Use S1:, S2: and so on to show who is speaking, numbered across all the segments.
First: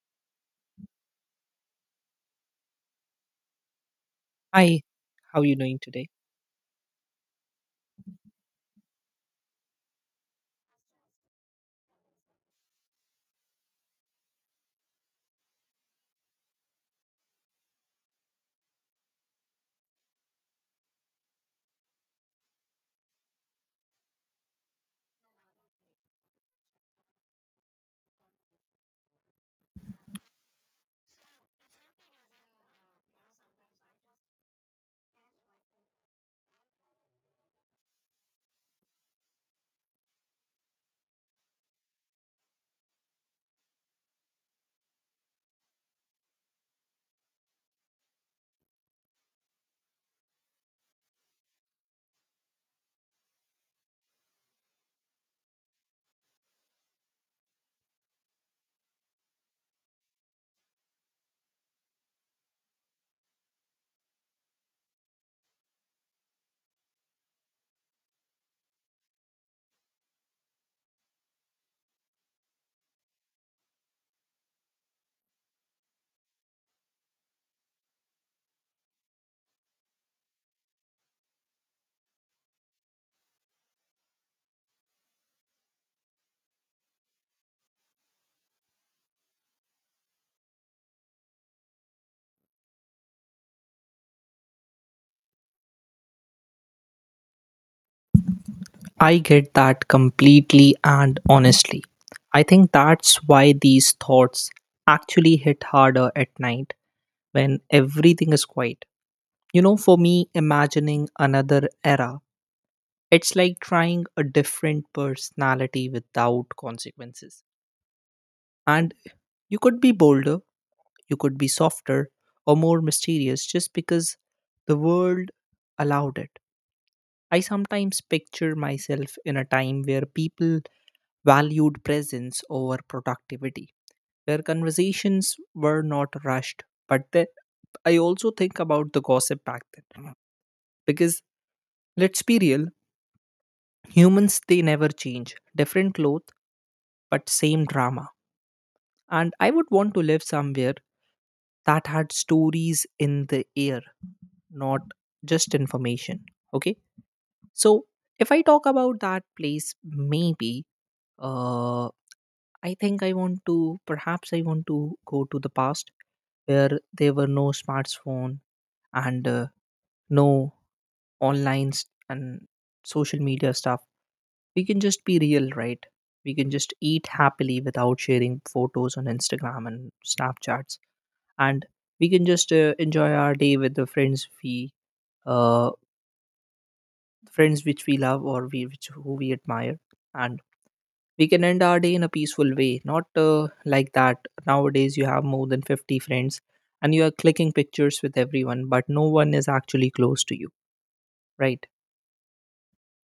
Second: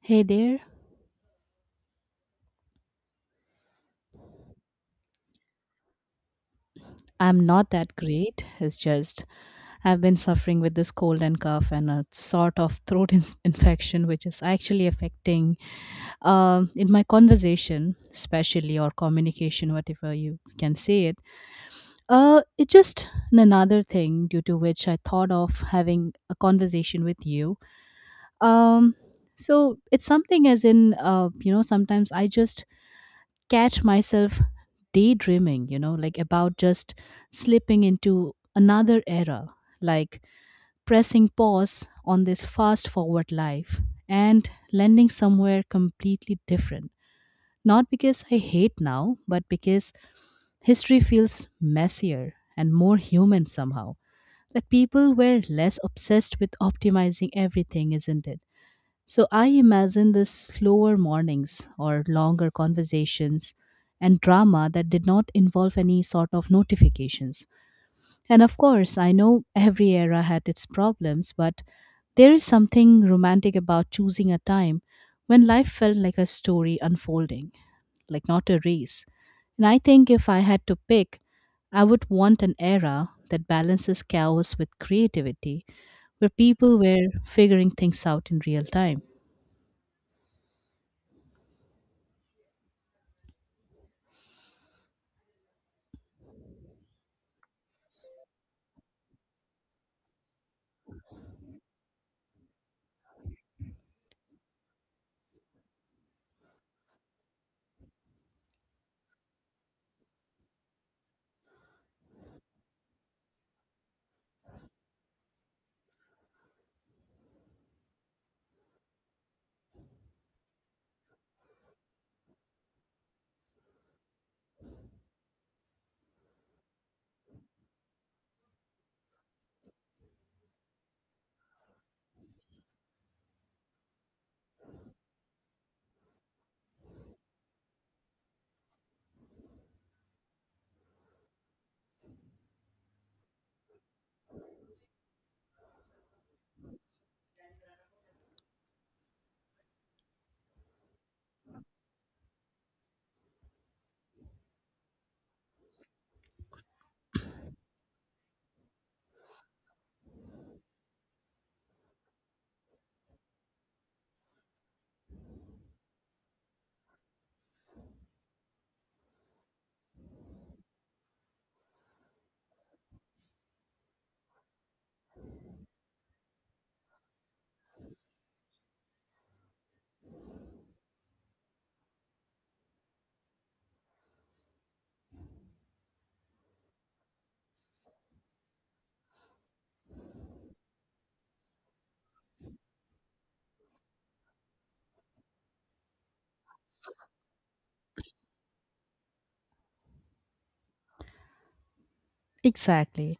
S1: Hey there,
S2: Hi, how are you doing today?
S1: I'm not that great. It's just I've been suffering with this cold and cough and a sort of infection, which is actually affecting in my conversation, especially or communication, whatever you can say it. It's just another thing due to which I thought of having a conversation with you. Um, so it's something as in you know sometimes I just catch myself daydreaming, you know, like about just slipping into another era, like pressing pause on this fast forward life and landing somewhere completely different. Not because I hate now, but because history feels messier and more human somehow. Like people were less obsessed with optimizing everything, isn't it? So I imagine the slower mornings or longer conversations and drama that did not involve any sort of notifications. And of course, I know every era had its problems, but there is something romantic about choosing a time when life felt like a story unfolding, like not a race. And I think if I had to pick, I would want an era that balances chaos with creativity, where people were figuring things out in real time.
S2: I get that completely and honestly. I think that's why these thoughts actually hit harder at night when everything is quiet. You know, for me, imagining another era, it's like trying a different personality without consequences. And you could be bolder, you could be softer, or more mysterious just because the world allowed it. I sometimes picture myself in a time where people valued presence over productivity, where conversations were not rushed. But then I also think about the gossip back then. Because let's be real, humans they never change. Different clothes, but same drama. And I would want to live somewhere that had stories in the air, not just information. Okay. So if I talk about that place, maybe Uh, I think I want to, perhaps I want to go to the past where there were no smartphone and no online s- and social media stuff. We can just be real, right? We can just eat happily without sharing photos on Instagram and Snapchats, and we can just enjoy our day with the friends we, uh, friends which we love or we which who we admire, and we can end our day in a peaceful way not like that nowadays you have more than 50 friends and you are clicking pictures with everyone but no one is actually close to you, right?
S1: Exactly.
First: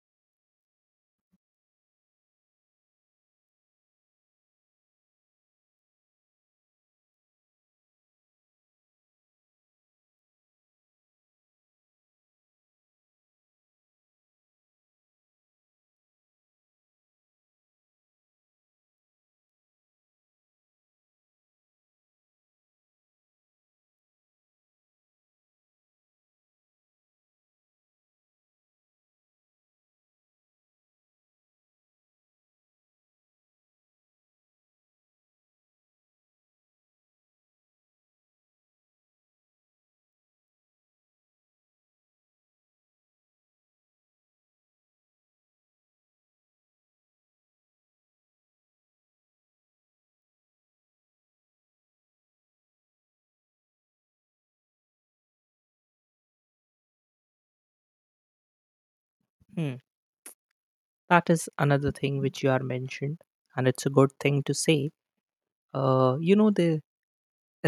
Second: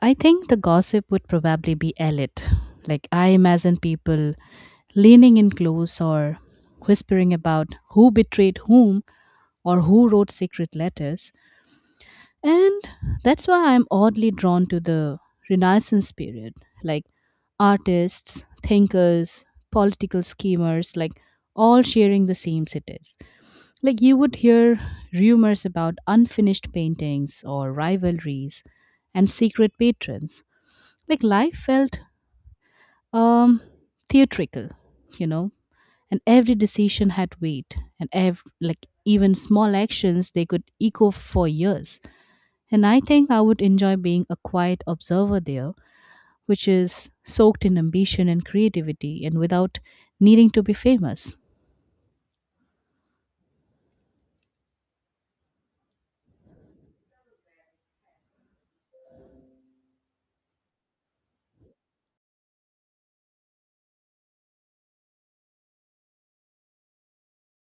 S1: I think the gossip would probably be elite. Like, I imagine people leaning in close or whispering about who betrayed whom or who wrote secret letters. And that's why I'm oddly drawn to the Renaissance period. Like, artists, thinkers, political schemers, like, all sharing the same cities. Like, you would hear rumors about unfinished paintings or rivalries and secret patrons like life felt um theatrical, you know. And every decision had weight and like even small actions, they could echo for years. And I think I would enjoy being a quiet observer there, which is soaked in ambition and creativity and without needing to be famous.
S2: Hmm. That is another thing which you are mentioned and it's a good thing to say. You know the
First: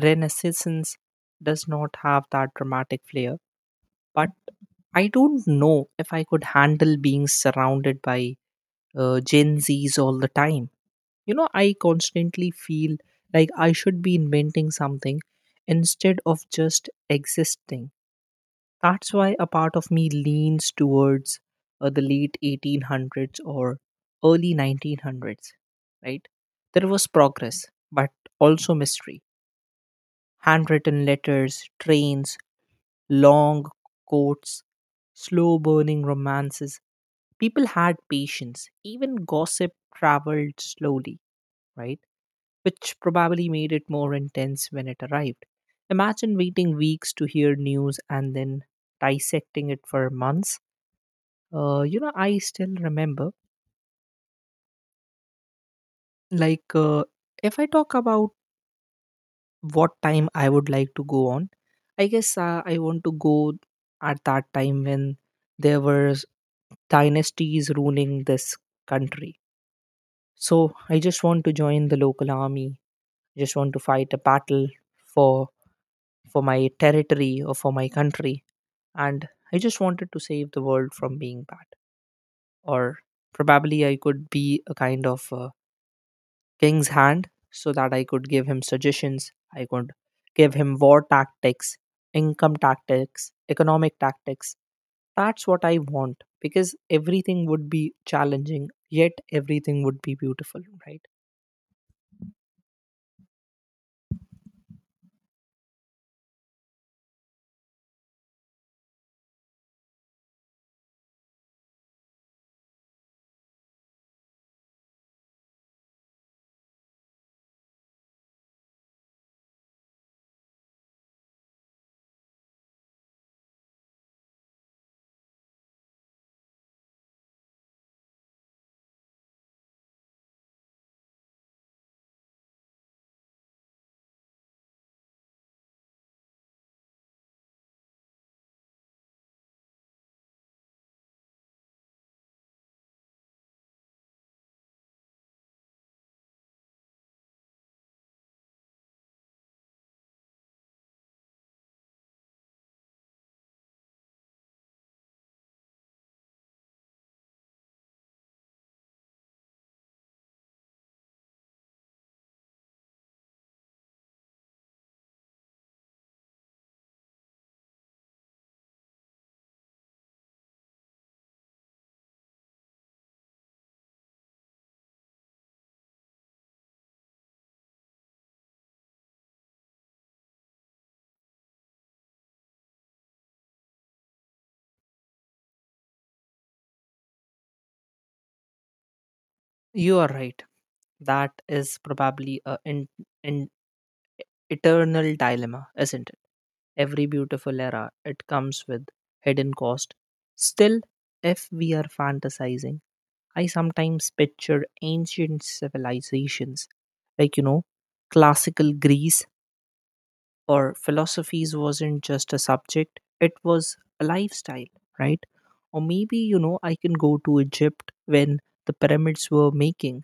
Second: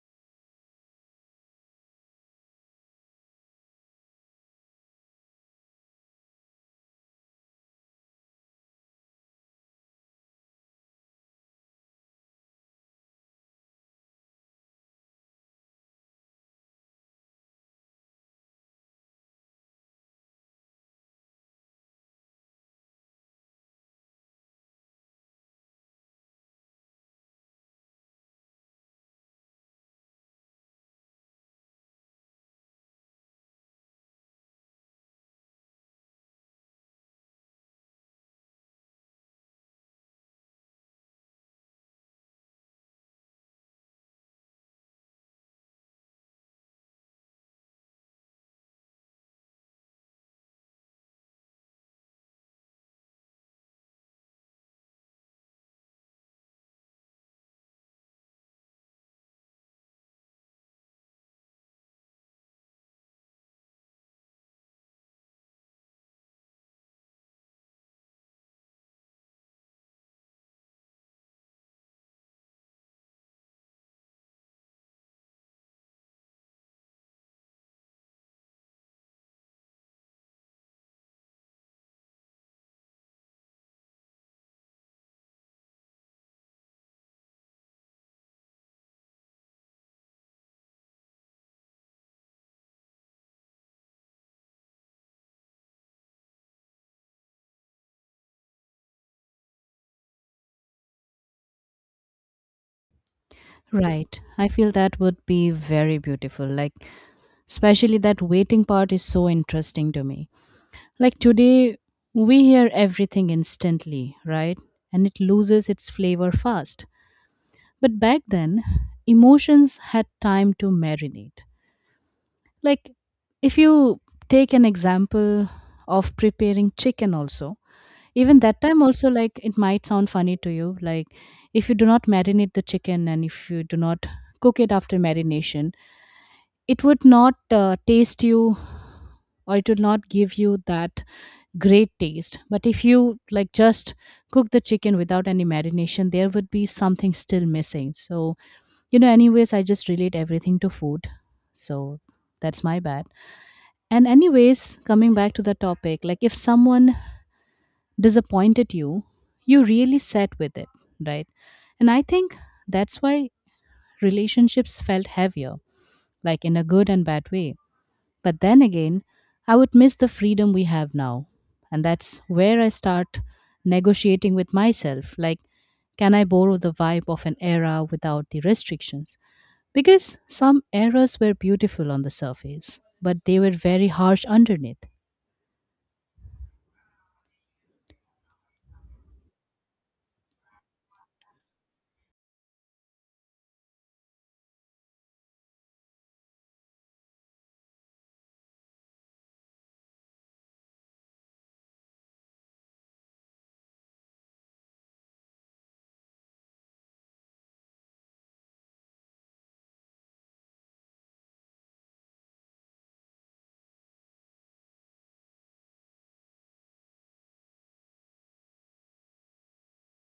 S2: renaissance does not have that dramatic flair, but I don't know if I could handle being surrounded by Gen Zs all the time. You know, I constantly feel like I should be inventing something instead of just existing. That's why a part of me leans towards the late 1800s or early 1900s, right? There was progress, but also mystery. Handwritten letters, trains, long coats, slow burning romances. People had patience. Even gossip traveled slowly, right? Which probably made it more intense when it arrived. Imagine waiting weeks to hear news and then dissecting it for months. You know, I still remember, like, if I talk about what time I would like to go on, I guess I want to go at that time when there were dynasties ruling this country. So I just want to join the local army. I just want to fight a battle for for my territory or for my country. And I just wanted to save the world from being bad. Or probably I could be a kind of king's hand so that I could give him suggestions, I could give him war tactics, income tactics, economic tactics. That's what I want because everything would be challenging, yet everything would be beautiful, right?
S1: Right, I feel that would be very beautiful, like especially that waiting part is so interesting to me. Like today, we hear everything instantly, right? And it loses its flavor fast. But back then, emotions had time to marinate. Like, if you take an example of preparing chicken, also, even that time, also, like, it might sound funny to you. Like, if you do not marinate the chicken and if you do not cook it after marination, it would not taste you or it would not give you that great taste. But if you like just cook the chicken without any marination, there would be something still missing. So, you know, anyways, I just relate everything to food. So that's my bad. And, anyways, coming back to the topic, like if someone disappointed you, you really sat with it, right? And I think that's why relationships felt heavier, like in a good and bad way, but then again, I would miss the freedom we have now. And that's where I start negotiating with myself like, can I borrow the vibe of an era without the restrictions? Because some eras were beautiful on the surface, but they were very harsh underneath.
S2: You are right. That is probably a in eternal dilemma, isn't it? Every beautiful era, it comes with hidden cost. Still, if we are fantasizing, I sometimes picture ancient civilizations, like, you know, classical Greece, or philosophies wasn't just a subject, it was a lifestyle, right? Or maybe, you know, I can go to Egypt when the pyramids were making,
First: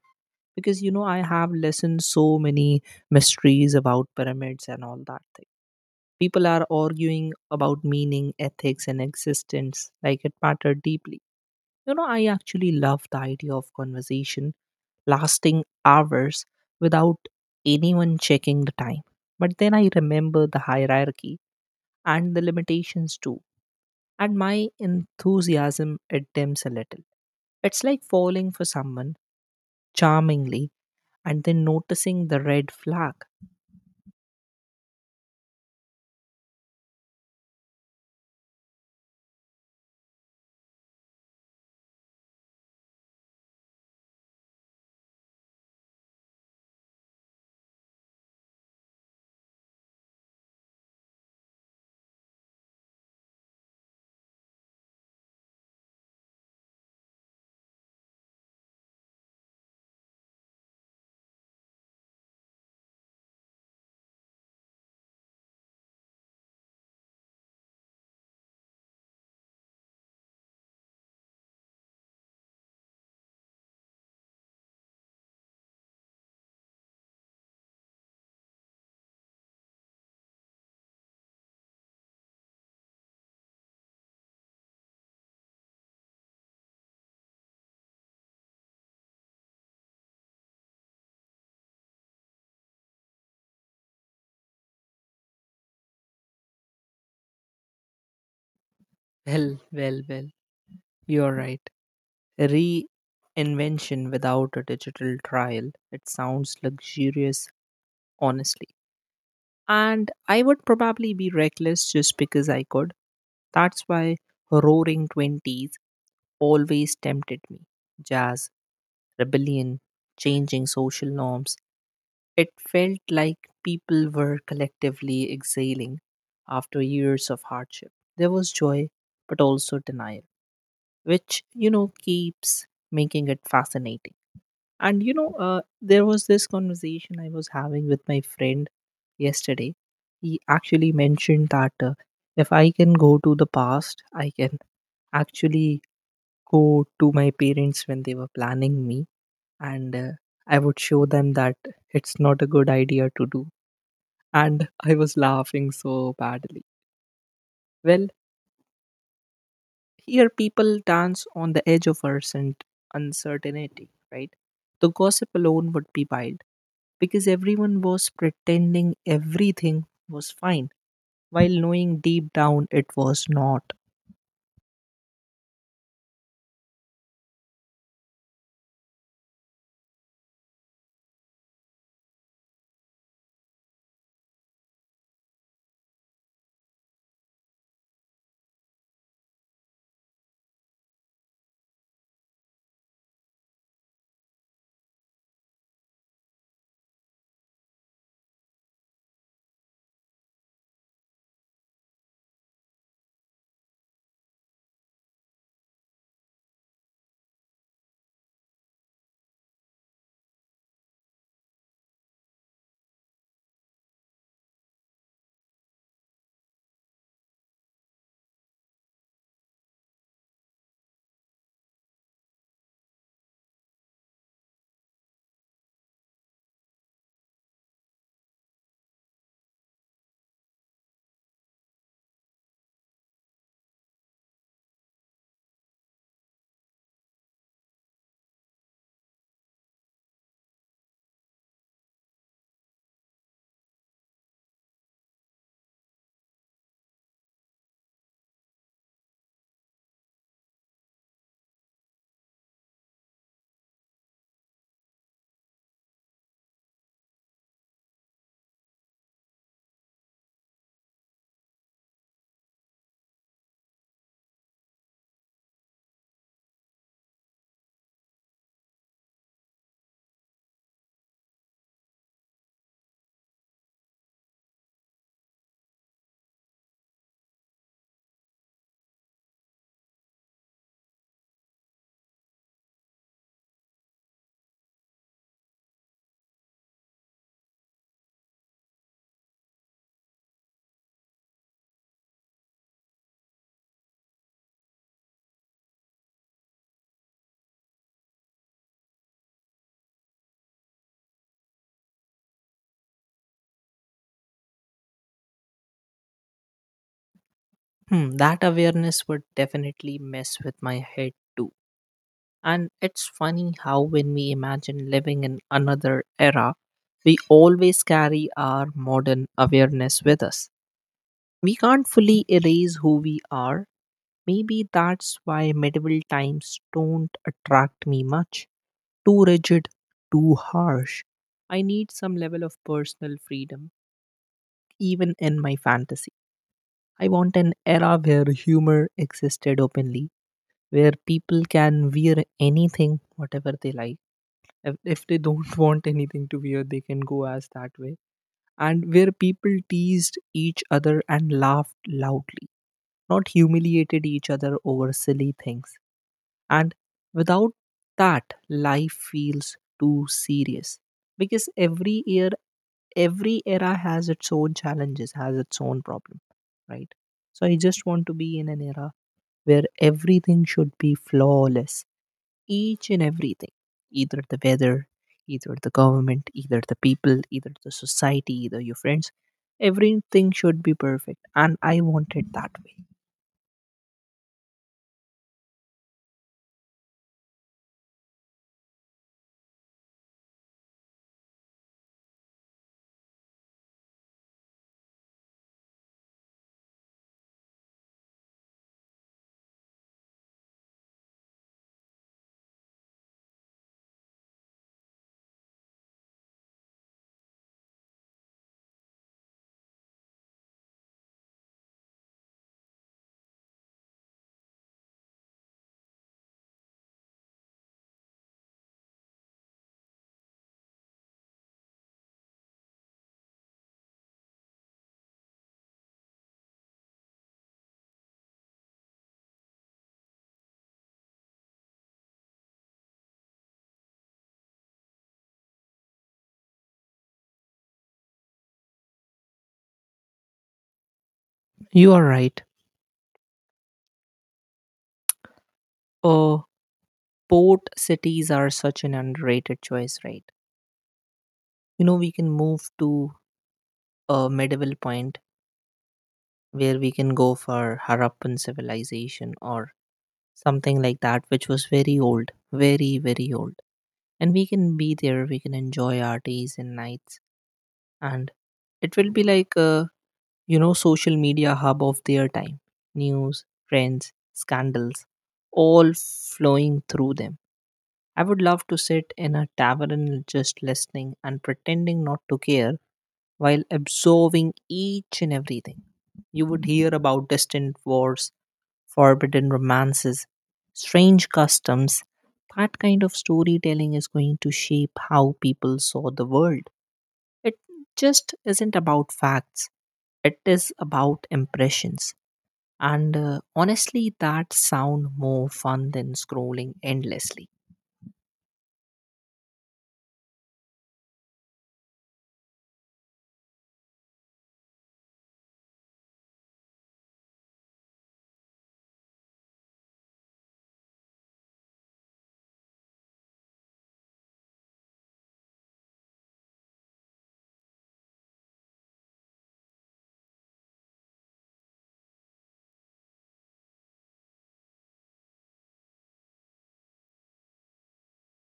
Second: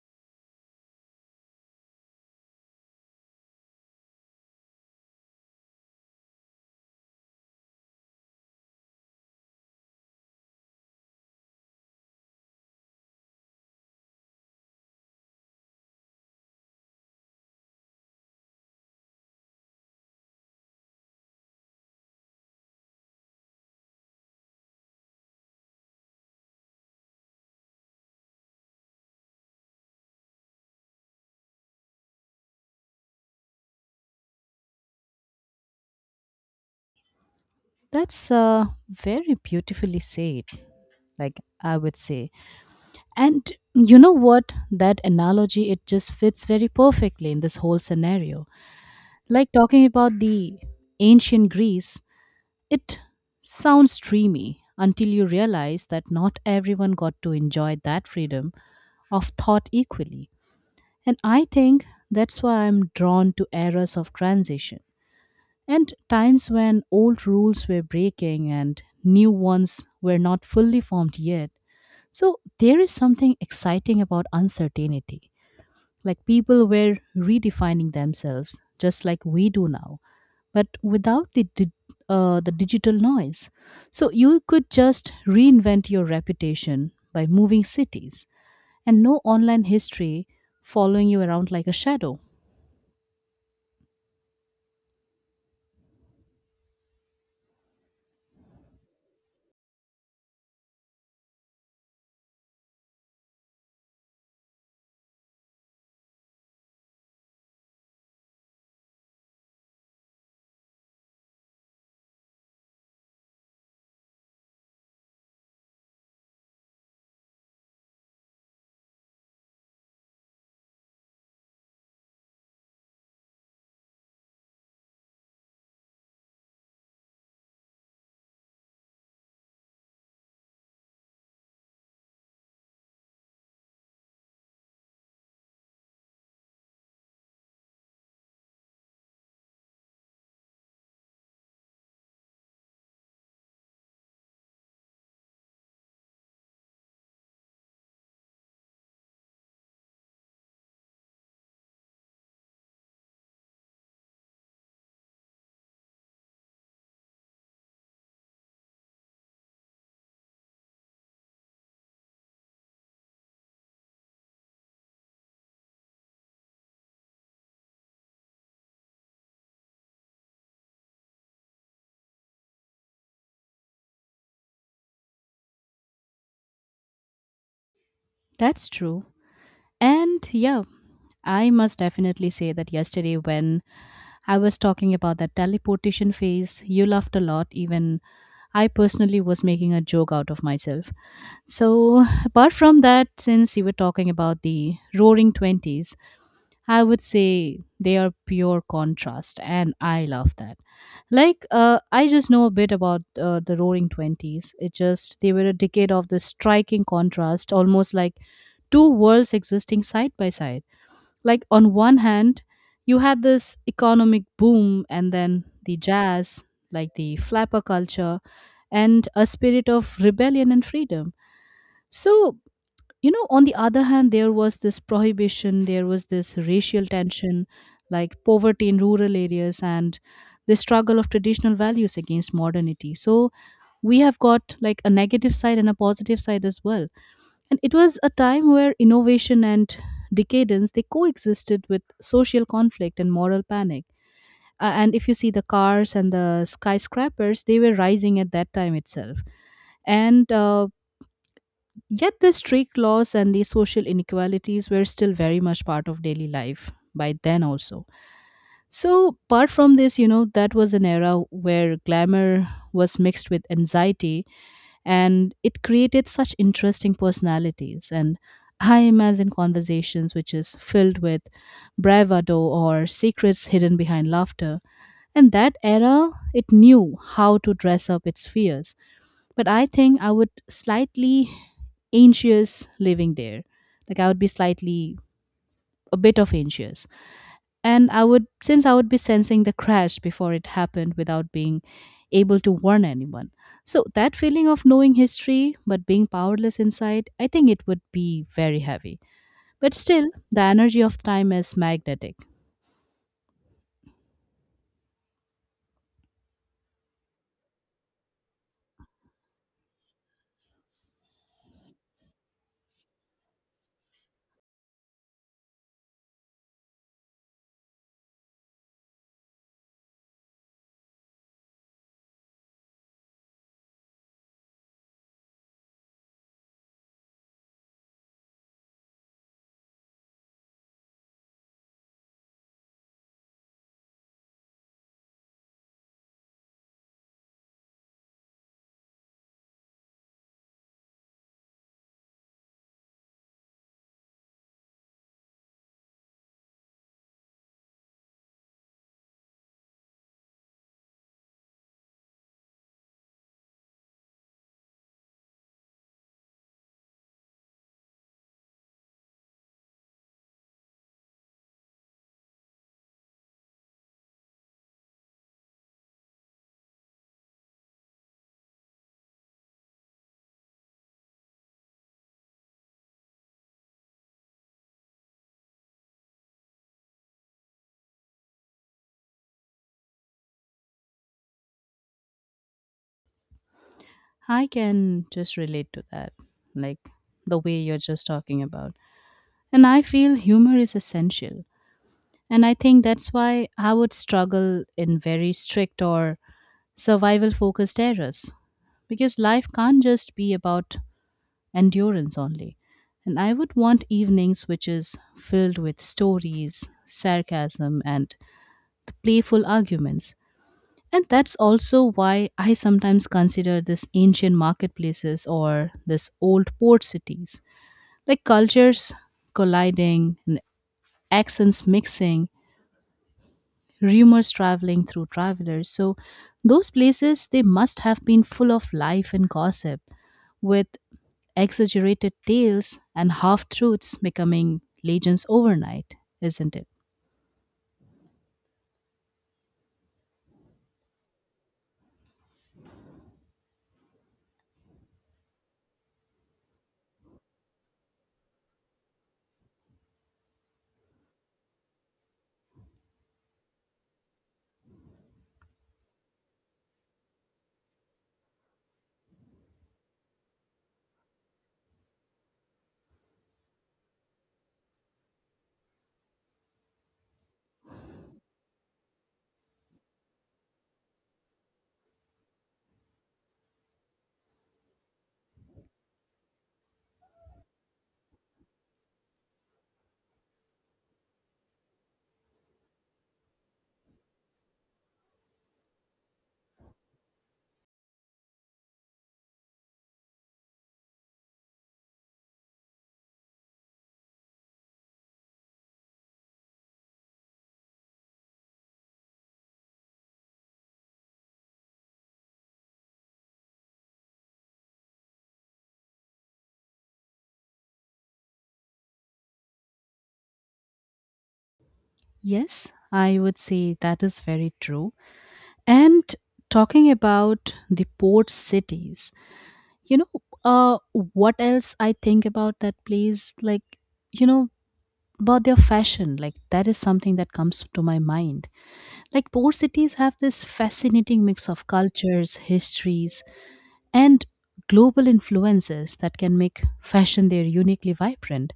S2: because you know I have listened so many mysteries about pyramids and all that thing. People are arguing about meaning, ethics, and existence like it mattered deeply. You know, I actually love the idea of conversation lasting hours without anyone checking the time. But then I remember the hierarchy and the limitations too, and my enthusiasm it dims a little. It's like falling for someone charmingly and then noticing the red flag.
S1: That's very beautifully said, like I would say. And you know what? That analogy, it just fits very perfectly in this whole scenario. Like talking about the ancient Greece, it sounds dreamy until you realize that not everyone got to enjoy that freedom of thought equally. And I think that's why I'm drawn to eras of transition and times when old rules were breaking and new ones were not fully formed yet. So there is something exciting about uncertainty. Like people were redefining themselves just like we do now but without the digital noise. So you could just reinvent your reputation by moving cities and no online history following you around like a shadow.
S2: Well, well, well, you're right. Reinvention without a digital trial. It sounds luxurious, honestly. And I would probably be reckless just because I could. That's why roaring 20s always tempted me. Jazz, rebellion, changing social norms. It felt like people were collectively exhaling after years of hardship. There was joy, but also denial, which, you know, keeps making it fascinating. And you know, there was this conversation I was having with my friend yesterday. He actually mentioned that if I can go to the past, I can actually go to my parents when they were planning me, and I would show them that it's not a good idea to do. And I was laughing so badly. Well, here people dance on the edge of uncertainty, right? The gossip alone would be wild because everyone was pretending everything was fine while knowing deep down it was not.
S1: That's true. And yeah, I must definitely say that yesterday when I was talking about that teleportation phase, you laughed a lot. Even I personally was making a joke out of myself. So, apart from that, since you were talking about the roaring 20s, I would say they are pure contrast, and I love that. I just know a bit about the Roaring Twenties. It just they were a decade of the striking contrast, almost like two worlds existing side by side. Like on one hand, you had this economic boom, and then the jazz, like the flapper culture, and a spirit of rebellion and freedom. So you know on the other hand there was this prohibition, there was this racial tension, like poverty in rural areas and the struggle of traditional values against modernity. So we have got like a negative side and a positive side as well, and it was a time where innovation and decadence they coexisted with social conflict and moral panic. And if you see the cars and the skyscrapers they were rising at that time itself, and yet the strict laws and the social inequalities were still very much part of daily life by then also. So apart from this, you know, that was an era where glamour was mixed with anxiety and it created such interesting personalities. And I imagine conversations which is filled with bravado or secrets hidden behind laughter. And that era, it knew how to dress up its fears, but I think I would slightly anxious living there. Like I would be slightly a bit of anxious. And I would since I would be sensing the crash before it happened without being able to warn anyone. So that feeling of knowing history but being powerless inside, I think it would be very heavy. But still, the energy of time is magnetic.
S2: Hmm, that awareness would definitely mess with my head too. And it's funny how when we imagine living in another era, we always carry our modern awareness with us. We can't fully erase who we are. Maybe that's why medieval times don't attract me much. Too rigid, too harsh. I need some level of personal freedom, even in my fantasy. I want an era where humor existed openly, where people can wear anything, whatever they like. If they don't want anything to wear, they can go as that way. And where people teased each other and laughed loudly, not humiliated each other over silly things. And without that, life feels too serious, because every year, every era has its own challenges, has its own problem, right? So I just want to be in an era where everything should be flawless, each and everything, either the weather, either the government, either the people, either the society, either your friends. Everything should be perfect, and I want it that way.
S1: I can just relate to that. Like the way you're just talking about. And I feel humor is essential. And I think that's why I would struggle in very strict or survival focused eras because life can't just be about endurance only. And I would want evenings which is filled with stories, sarcasm, and playful arguments. And that's also why I sometimes consider this ancient marketplaces or this old port cities, like cultures colliding and accents mixing, rumors traveling through travelers. So those places they must have been full of life and gossip with exaggerated tales and half truths becoming legends overnight, isn't it?
S2: You are right. Uh, Port cities are such an underrated choice, right? You know, we can move to a medieval point where we can go for Harappan civilization or something like that, which was very old, very, very old. And we can be there, we can enjoy our days and nights. And it will be like a, you know, social media hub of their time. News, trends, scandals, all flowing through them. I would love to sit in a tavern just listening and pretending not to care while absorbing each and everything. You would hear about distant wars, forbidden romances, strange customs. That kind of storytelling is going to shape how people saw the world. It just isn't about facts, it is about impressions. And honestly, that sound more fun than scrolling endlessly.
S1: Yes, I would say that is very true. And talking about the port cities, you know, uh, what else I think about that place? Like, you know, about their fashion, like that is something that comes to my mind. Like poor cities have this fascinating mix of cultures, histories, and global influences that can make fashion there uniquely vibrant.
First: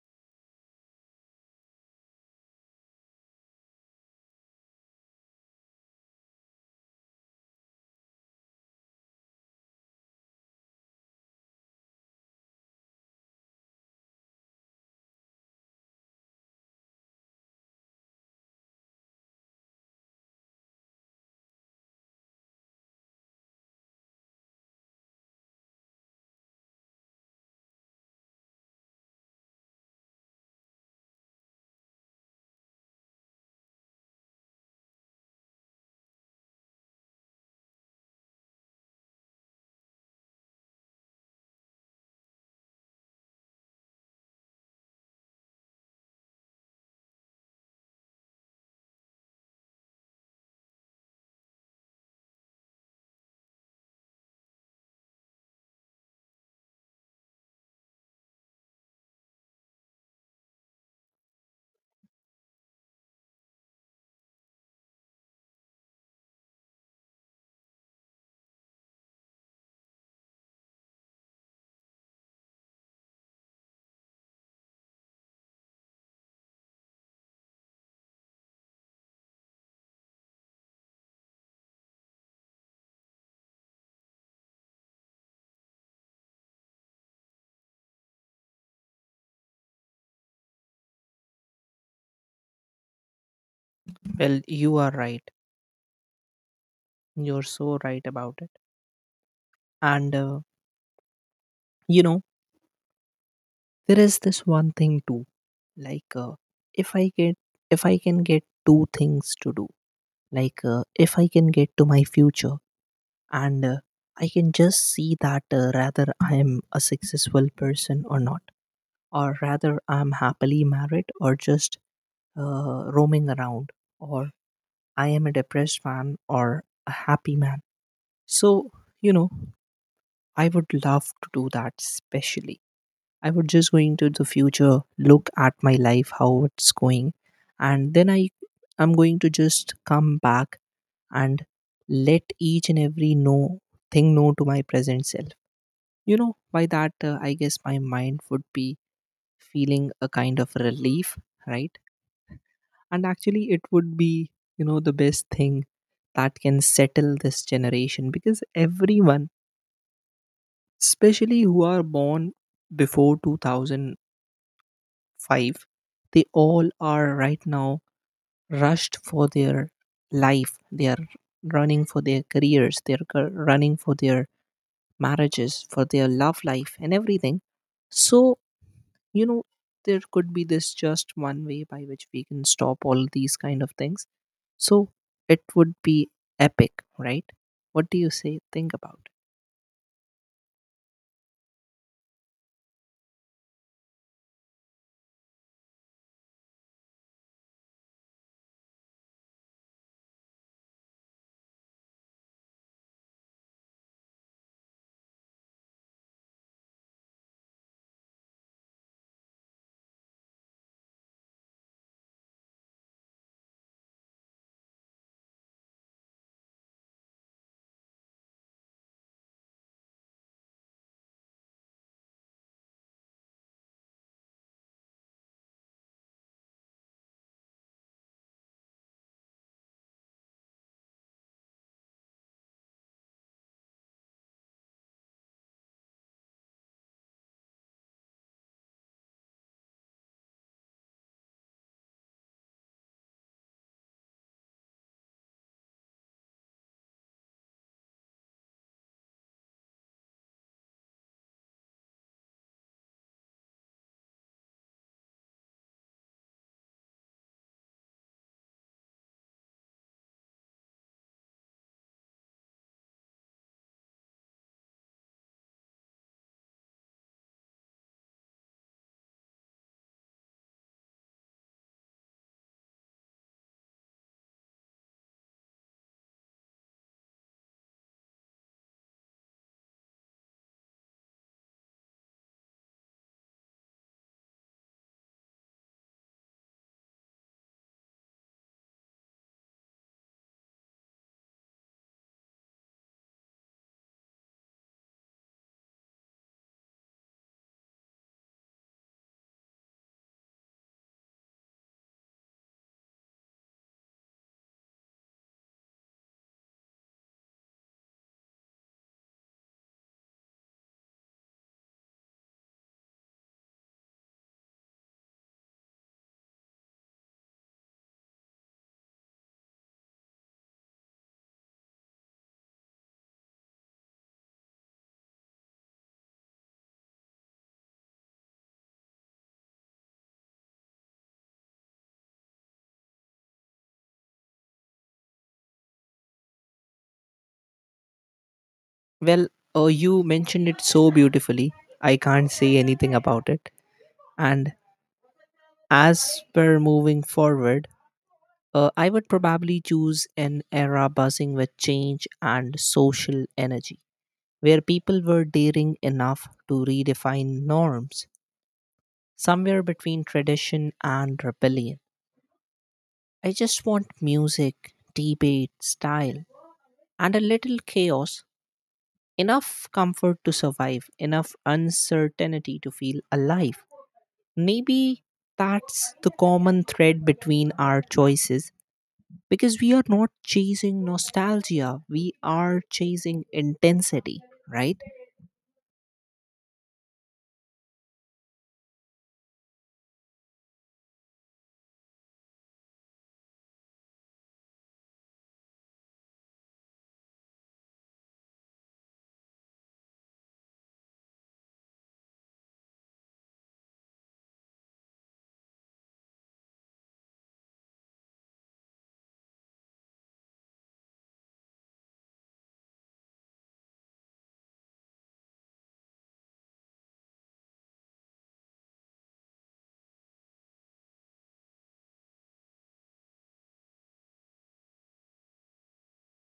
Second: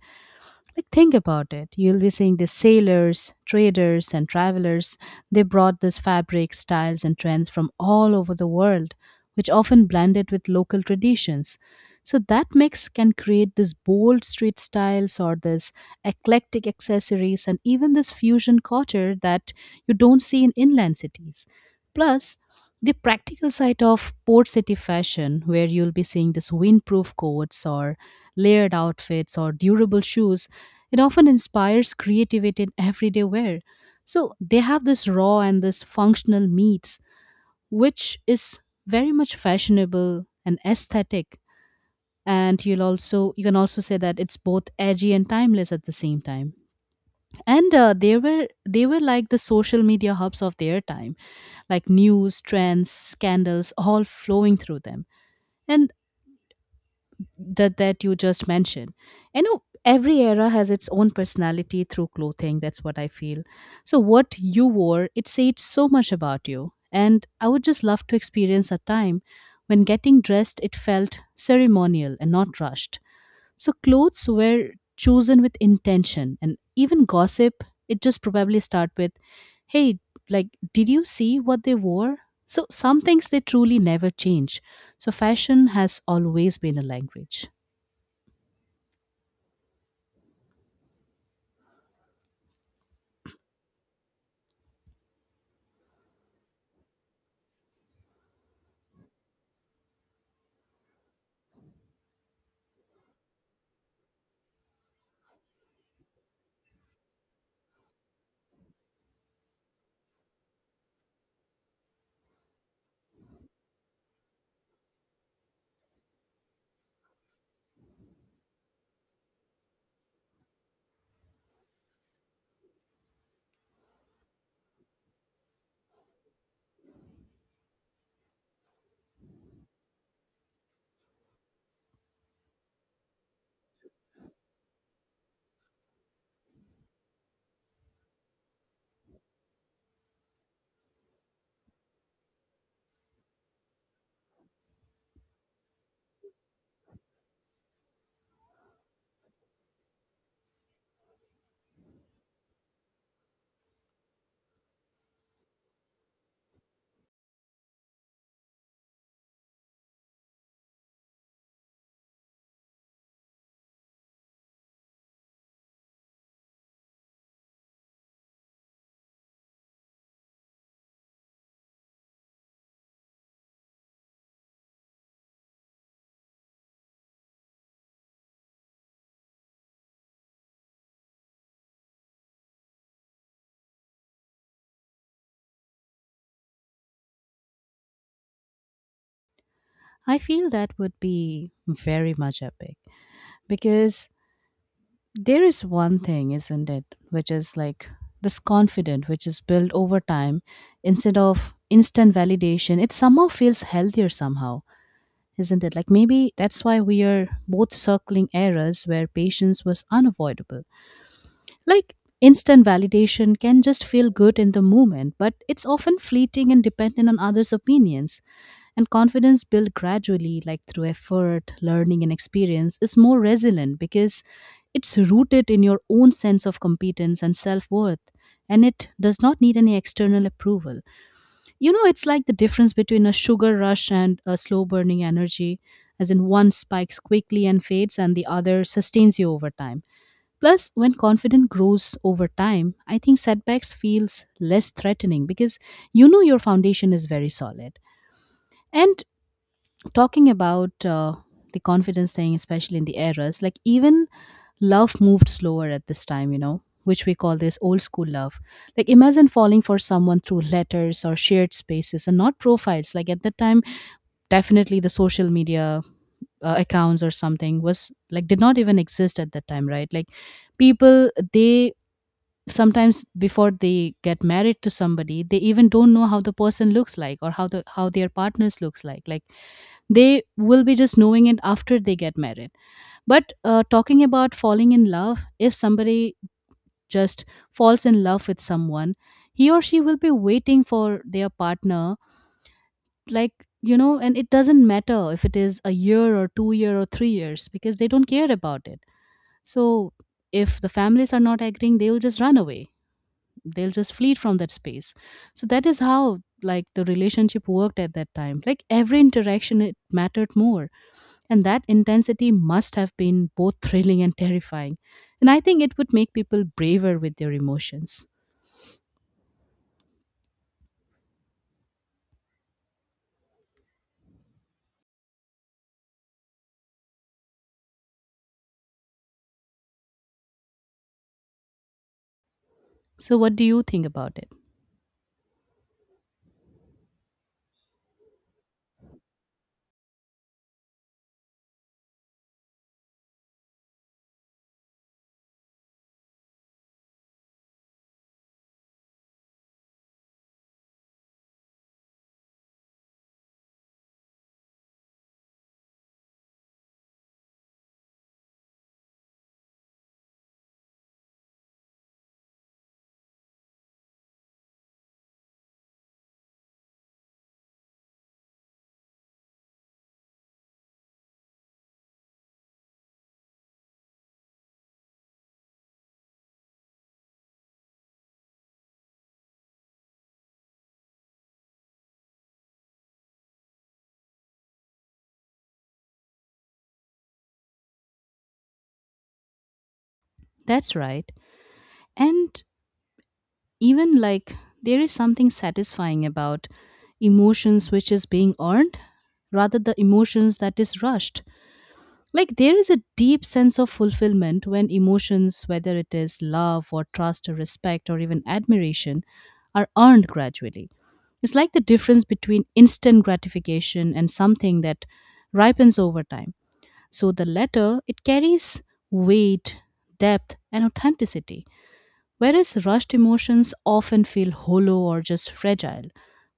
S1: Like, think about it. You'll be seeing the sailors, traders, and travelers. They brought these fabrics, styles, and trends from all over the world, which often blended with local traditions. So, that mix can create these bold street styles or this eclectic accessories and even this fusion culture that you don't see in inland cities. Plus, the practical side of port city fashion, where you'll be seeing this windproof coats or layered outfits or durable shoes, it often inspires creativity in everyday wear. So they have this raw and this functional meats, which is very much fashionable and aesthetic. And you'll also you can also say that it's both edgy and timeless at the same time. And they were like the social media hubs of their time, like news, trends, scandals, all flowing through them. And that you just mentioned, you know, every era has its own personality through clothing, that's what I feel. So what you wore, it said so much about you, and I would just love to experience a time when getting dressed it felt ceremonial and not rushed. So clothes were chosen with intention and even gossip it just probably start with hey, like did you see what they wore. So some things they truly never change. So fashion has always been a language.
S2: Well, you are right. You're so right about it. And you know, there is this one thing too. Like, if I get, if I can get two things to do, like if I can get to my future, and I can just see that rather I am a successful person or not, or rather I'm happily married or just roaming around, or I am a depressed man or a happy man. So you know, I would love to do that, especially I would just going to the future, look at my life, how it's going, and then I'm going to just come back and let each and every no thing know to my present self. You know, by that I guess my mind would be feeling a kind of relief, right? And actually, it would be, you know, the best thing that can settle this generation, because everyone, especially who are born before 2000 five, they all are right now rushed for their life, they are running for their careers, they are running for their marriages, for their love life, and everything. So you know, there could be this just one way by which we can stop all these kind of things. So it would be epic, right? What do you say? Think about it.
S1: I feel that would be very much epic because there is one thing, isn't it, which is like this confidence which is built over time instead of instant validation. It somehow feels healthier, somehow, isn't it? Like maybe that's why we are both circling eras where patience was unavoidable. Like instant validation can just feel good in the moment, but it's often fleeting and dependent on others' opinions. And confidence built gradually, like through effort, learning, and experience, is more resilient because it's rooted in your own sense of competence and self worth. And it does not need any external approval. You know, it's like the difference between a sugar rush and a slow burning energy, as in one spikes quickly and fades, and the other sustains you over time. Plus, when confidence grows over time, I think setbacks feels less threatening because you know your foundation is very solid. And talking about the confidence thing, especially in the eras, like even love moved slower at this time, which we call this old school love. Like imagine falling for someone through letters or shared spaces and not profiles. Like at that time, definitely the social media accounts or something was like did not even exist at that time, right? Like people, they sometimes, before they get married to somebody, they even don't know how the person looks like or how their partners looks like they will be just knowing it after they get married. But talking about falling in love, if somebody just falls in love with someone, he or she will be waiting for their partner, like and it doesn't matter if it is a year or 2 year or 3 years because they don't care about it. So if the families are not agreeing, they will just run away, they'll just flee from that space. So that is how, like, the relationship worked at that time. Like every interaction, it mattered more. And that intensity must have been both thrilling and terrifying. And I think it would make people braver with their emotions. So what do you think about it?
S2: Well, you mentioned it so beautifully, I can't say anything about it. And as we're moving forward, I would probably choose an era buzzing with change and social energy, where people were daring enough to redefine norms, somewhere between tradition and rebellion. I just want music, debate, style, and a little chaos, enough comfort to survive, enough uncertainty to feel alive. Maybe that's the common thread between our choices, because we are not chasing nostalgia, we are chasing intensity, right?
S1: That's right. And even, like, there is something satisfying about emotions which is being earned rather the emotions that is rushed. Like there is a deep sense of fulfillment when emotions, whether it is love or trust or respect or even admiration, are earned gradually. It's like the difference between instant gratification and something that ripens over time. So the latter, it carries weight, depth and authenticity. Whereas rushed emotions often feel hollow or just fragile,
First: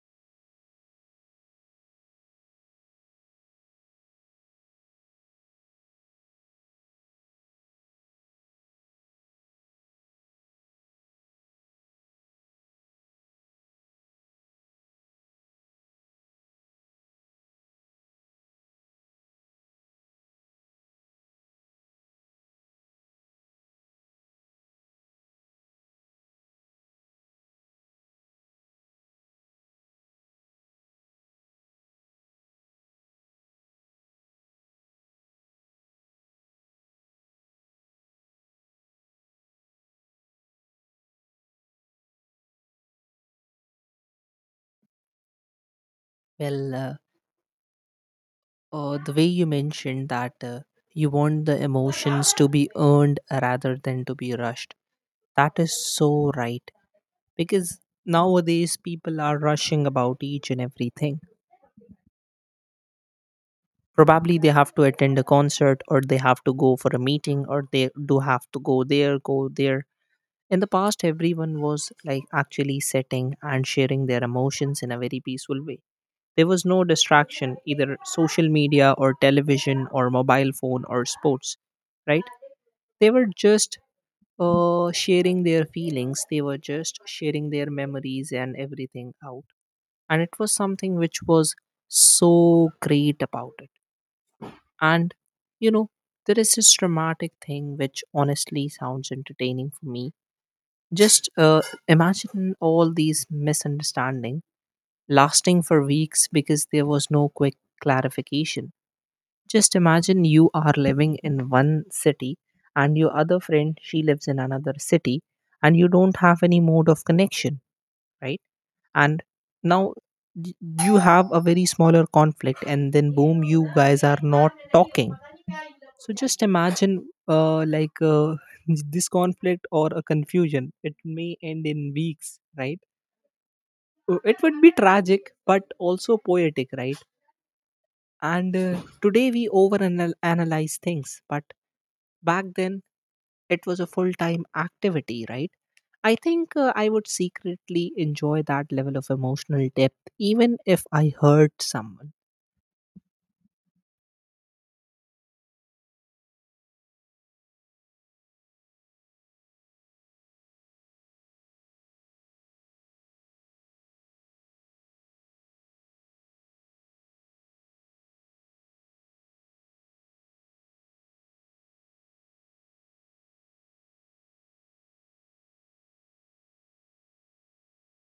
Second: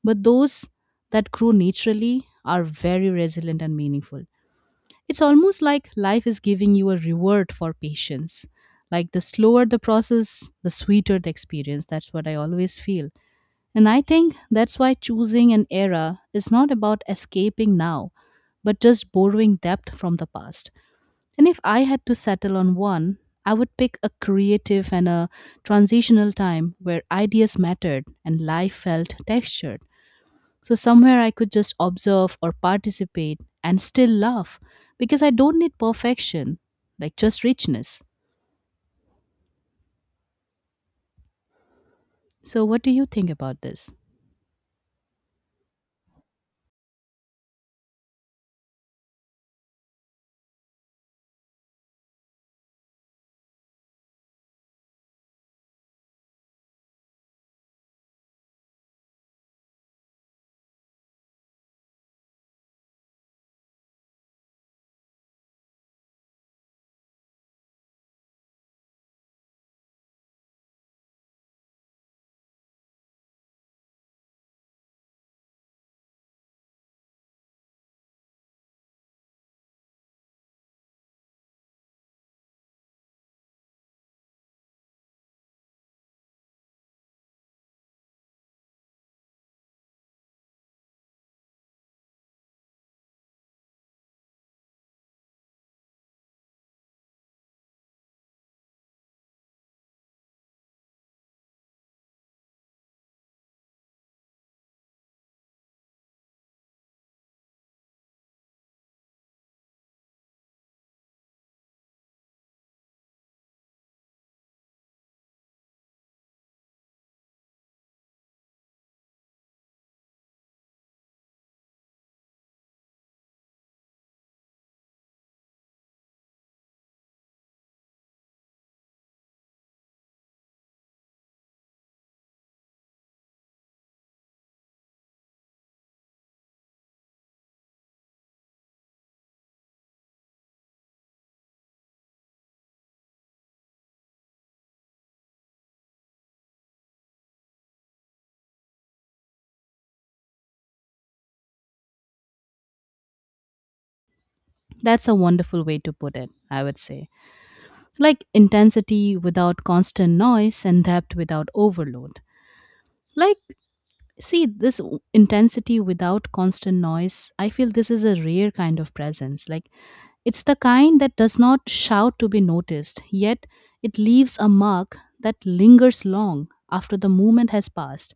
S1: but those that grow naturally are very resilient and meaningful. It's almost like life is giving you a reward for patience. Like the slower the process, the sweeter the experience. That's what I always feel. And I think that's why choosing an era is not about escaping now, but just borrowing depth from the past. And if I had to settle on one, I would pick a creative and a transitional time where ideas mattered and life felt textured. So, somewhere I could just observe or participate and still laugh because I don't need perfection, like just richness. So, what do you think about this?
S2: Well, the way you mentioned that you want the emotions to be earned rather than to be rushed, that is so right. Because nowadays people are rushing about each and everything, probably they have to attend a concert or they have to go for a meeting or they do have to go there. In the past, everyone was like actually sitting and sharing their emotions in a very peaceful way. There was no distraction, either social media or television or mobile phone or sports, right? They were just sharing their feelings, they were just sharing their memories and everything out. And it was something which was so great about it. And you know, there is this dramatic thing which honestly sounds entertaining for me. Just imagine all these misunderstanding lasting for weeks because there was no quick clarification. Just imagine you are living in one city and your other friend she lives in another city and you don't have any mode of connection, right? And now y- you have a very smaller conflict and then boom, you guys are not talking. So just imagine like this conflict or a confusion it may end in weeks, right? It would be tragic but also poetic, right? And today we over analyze things, but back then it was a full time activity, right? I think I would secretly enjoy that level of emotional depth even if I hurt someone.
S1: That's a wonderful way to put it, I would say. Like intensity without constant noise and depth without overload. Like see, this intensity without constant noise, I feel this is a rare kind of presence. Like, it's the kind that does not shout to be noticed, yet it leaves a mark that lingers long after the moment has passed.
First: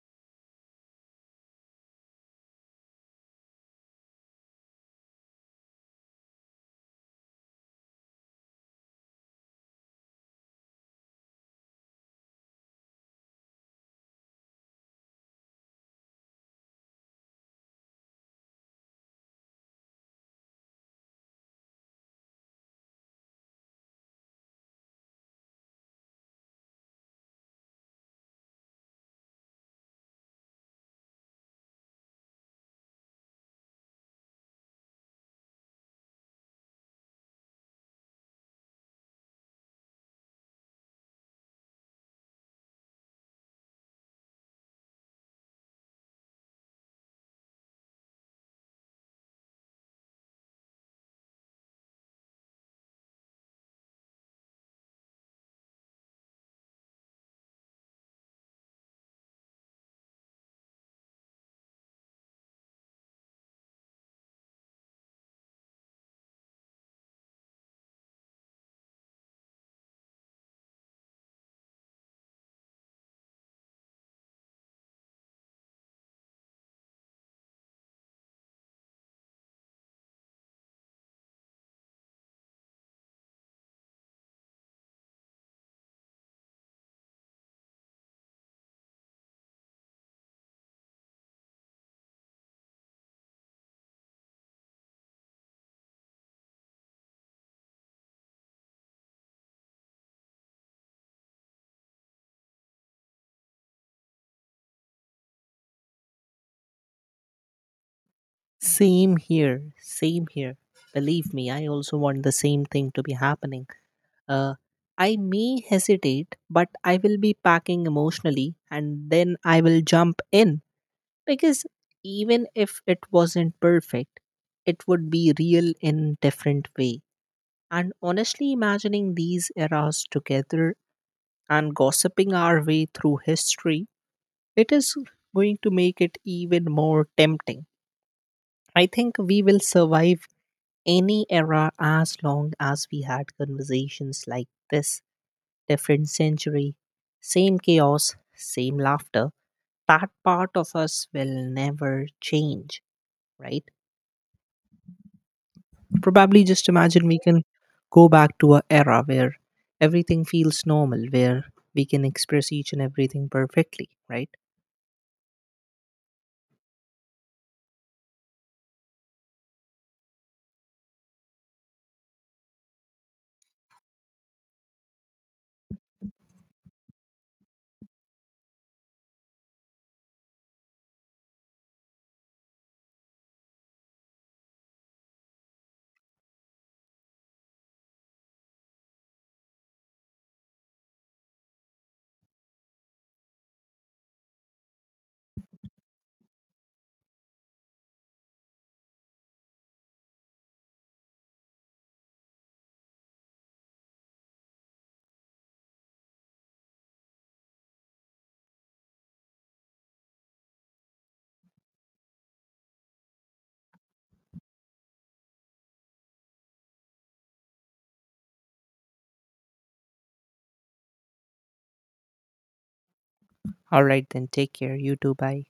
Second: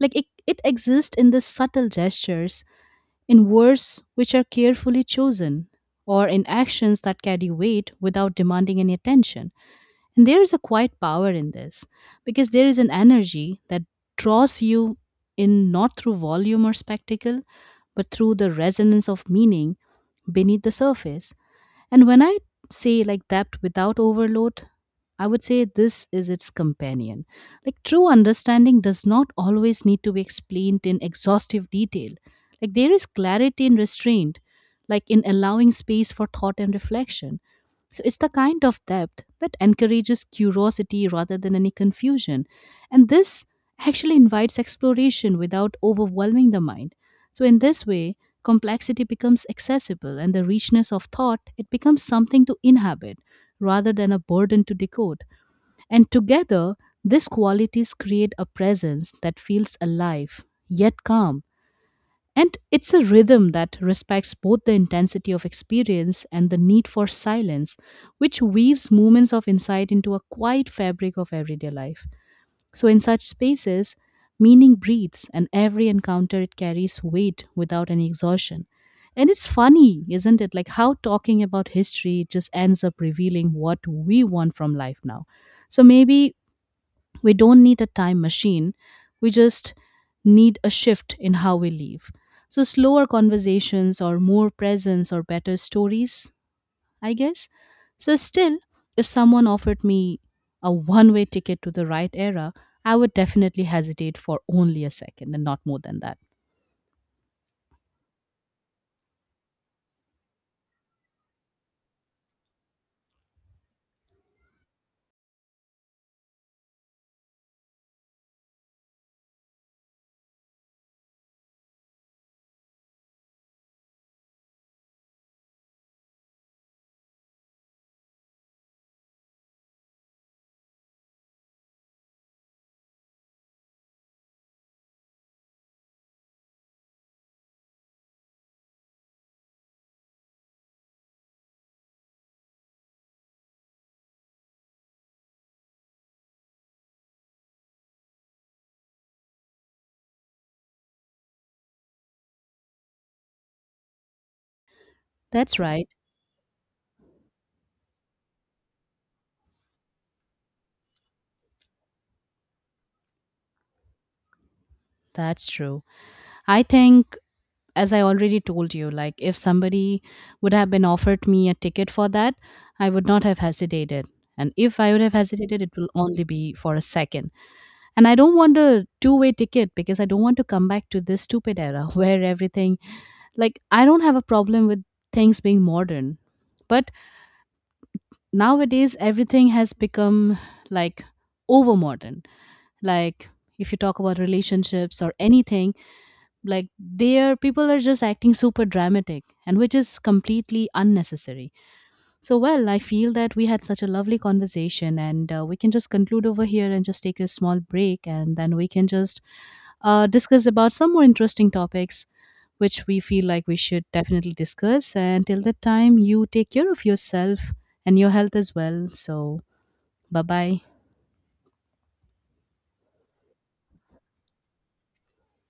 S1: Like, it exists in the subtle gestures, in words which are carefully chosen, or in actions that carry weight without demanding any attention. And there is a quiet power in this because there is an energy that draws you in not through volume or spectacle, but through the resonance of meaning beneath the surface. And when I say, like, depth without overload, I would say this is its companion. Like true understanding does not always need to be explained in exhaustive detail. Like there is clarity in restraint, like in allowing space for thought and reflection. So it's the kind of depth that encourages curiosity rather than any confusion. And this actually invites exploration without overwhelming the mind. So in this way, complexity becomes accessible and the richness of thought, it becomes something to inhabit rather than a burden to decode. And together, these qualities create a presence that feels alive yet calm. And it's a rhythm that respects both the intensity of experience and the need for silence, which weaves moments of insight into a quiet fabric of everyday life. So, in such spaces, meaning breathes, and every encounter, it carries weight without any exhaustion. And it's funny, isn't it? Like how talking about history just ends up revealing what we want from life now. So, maybe we don't need a time machine, we just need a shift in how we live. So, slower conversations, or more presence, or better stories, I guess. So, still, if someone offered me a one way ticket to the right era, I would definitely hesitate for only a second and not more than that.
S2: Same here. Same here. Believe me, I also want the same thing to be happening. uh I may hesitate but I will be packing emotionally and then I will jump in. Because even if it wasn't perfect, it would be real in different way. And honestly, imagining these eras together and gossiping our way through history, it is going to make it even more tempting. I think we will survive any era as long as we had conversations like this. Different century, same chaos, same laughter. That part of us will never change, right?
S1: That's right.
S2: Probably just imagine we can go back to a era where everything feels normal, where we can express each and everything perfectly, right?
S1: That's true. I think, as I already told you, like if somebody would have been offered me a ticket for that, I would not have hesitated. And if I would have hesitated, it will only be for a second. And I don't want a two-way ticket because I don't want to come back to this stupid era where everything. Like, I don't have a problem with things being modern, but nowadays everything has become like over modern. Like, if you talk about relationships or anything, like, they are people are just acting super dramatic, and which is completely unnecessary. So, well, I feel that we had such a lovely conversation, and we can just conclude over here and just take a small break, and then we can just discuss about some more interesting topics which we feel like we should definitely discuss. And till that time, you take care of yourself and your health as well. So, bye bye.
S2: All right, then take care. You too. Bye.